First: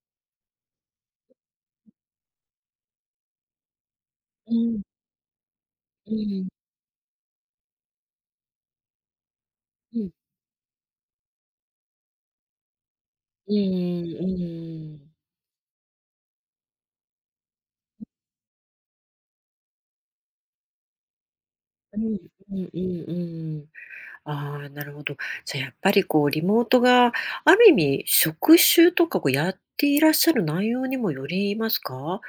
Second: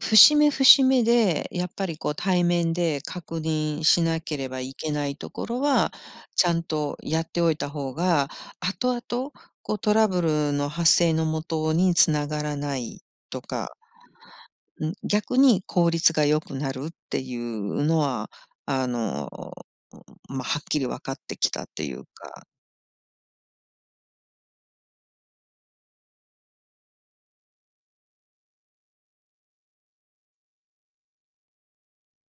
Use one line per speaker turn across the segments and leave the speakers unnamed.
節目節目でやっぱりこう、対面で確認しなけれ
う
ばい
ん。
けないところは、
うんう
ち
ん。
ゃんとやっておいた方が、後々、こう、ト
う
ラ
ん。
ブルの発生の元に繋がらないと
ううん、
か
うう
うん、
ーん。
逆に効率が良くなるっていうの
うん。
は、あの、まあ、はっきり分かってきたってい
あ、う
う
ん、う
か。
うんうんうんうん。ああ、なるほど。じゃ、やっぱりこう、リモートがある意味職種とか、こう、やっていらっしゃる内容にもよりますか？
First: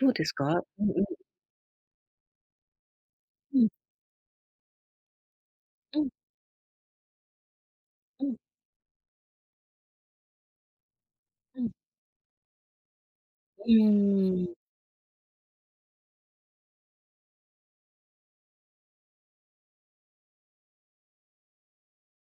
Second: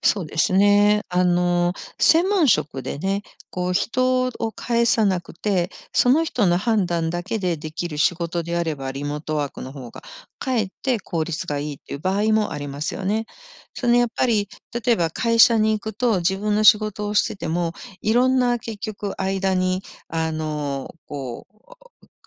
どう
そ
で
う
す
です
か？うんう
ね。
ん。
あの、専門職でね、
うん。
こう、人を介さなくて、
うん。
その人の判断だけでできる仕
うん。
事であれば、リモートワークの方が、かえって効率が
う
い
ん。
いっていう場合もありますよね。
う
そのやっぱ
ー
り、
ん。
例えば会社に行くと、自分の仕事をしてても、いろんな結局間に、あの、こう、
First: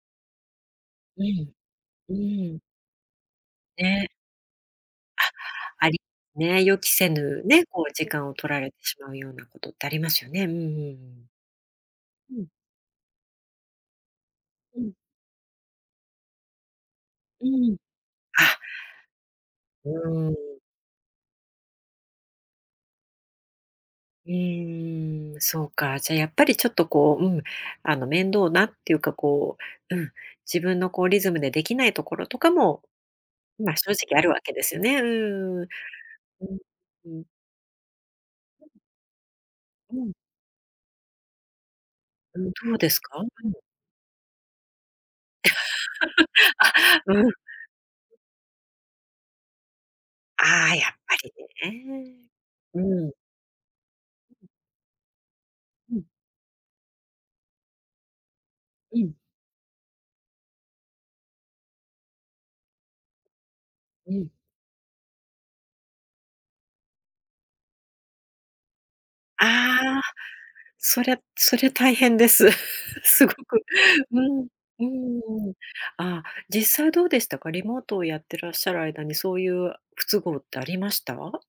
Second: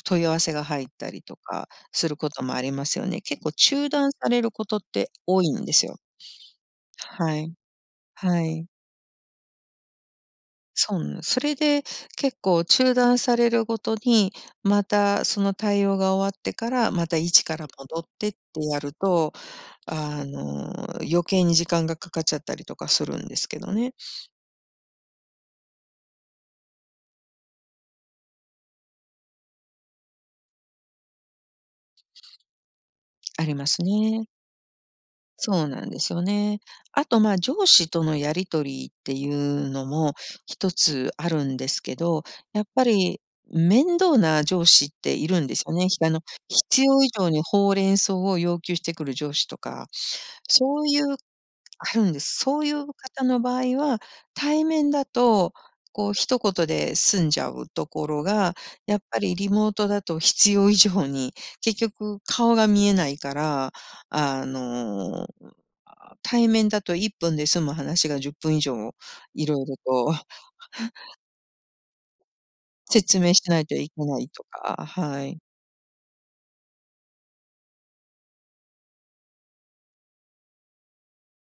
問い合わせが入ったり
う
と
ん、
かす
う
ることも
ーん。
ありますよね。結構中
ね。
断されることって多
あ、
いんです
あ
よ。
りね、予期せ
は
ぬ、
い、
ね、こう時間を
は
取ら
い。
れしまうようなことってありますよね。うんうんう
そん
ん。
それで、結
うん。
構中断されるごとに、
う
ま
ん。
たその対応が終わってから、また一
う
か
ん
ら
うん、
戻ってっ
あ。
てやると、あ
うーん。
の、余計に時間がかかっちゃったりとかするんですけどね。
うーん、そうか、じゃあ、やっぱり、ちょっとこう、うん、あの、面倒なっていうかこう、うん、自分のこうリズムでできないところとかも、
ありま
まあ、
す
正直あ
ね。
るわけですよね、うんう
そ
ん
うなんですよ
うん。
ね。あ
うん。
と、
うん。
まあ、上司とのやり
[unintelligible]
取りっていうの
うん。
も一つあるんですけど、
うん、
やっ
どう
ぱ
ですか？
り、
うん。
面倒な上司っているんですよね。ひあの、
あ、
必要以
う
上
ん。
に報連相を要求してくる上司とか、
ああ、
そう
やっ
いう
ぱり
あるんで
ね。
す。そうい
う
う
ん。
方の場合は、
ううん。
対面だと
うん。
こう一言で済んじゃうところが、や
う
っ
ん。
ぱりリモートだと必要以上に、結局顔が見えないから、
うん。
あの、うん、ああ、対面だと1分で済む話が10分以上
あ
いろいろ
あ、
と
そりゃそれ大変です。
説
すご
明しな
く、
いといけな
う
い
ん、
と
う
か、
ん
はい。
うんうん。あ、実際どうでしたか、リモートをやってらっしゃる間にそういう不都合ってありました？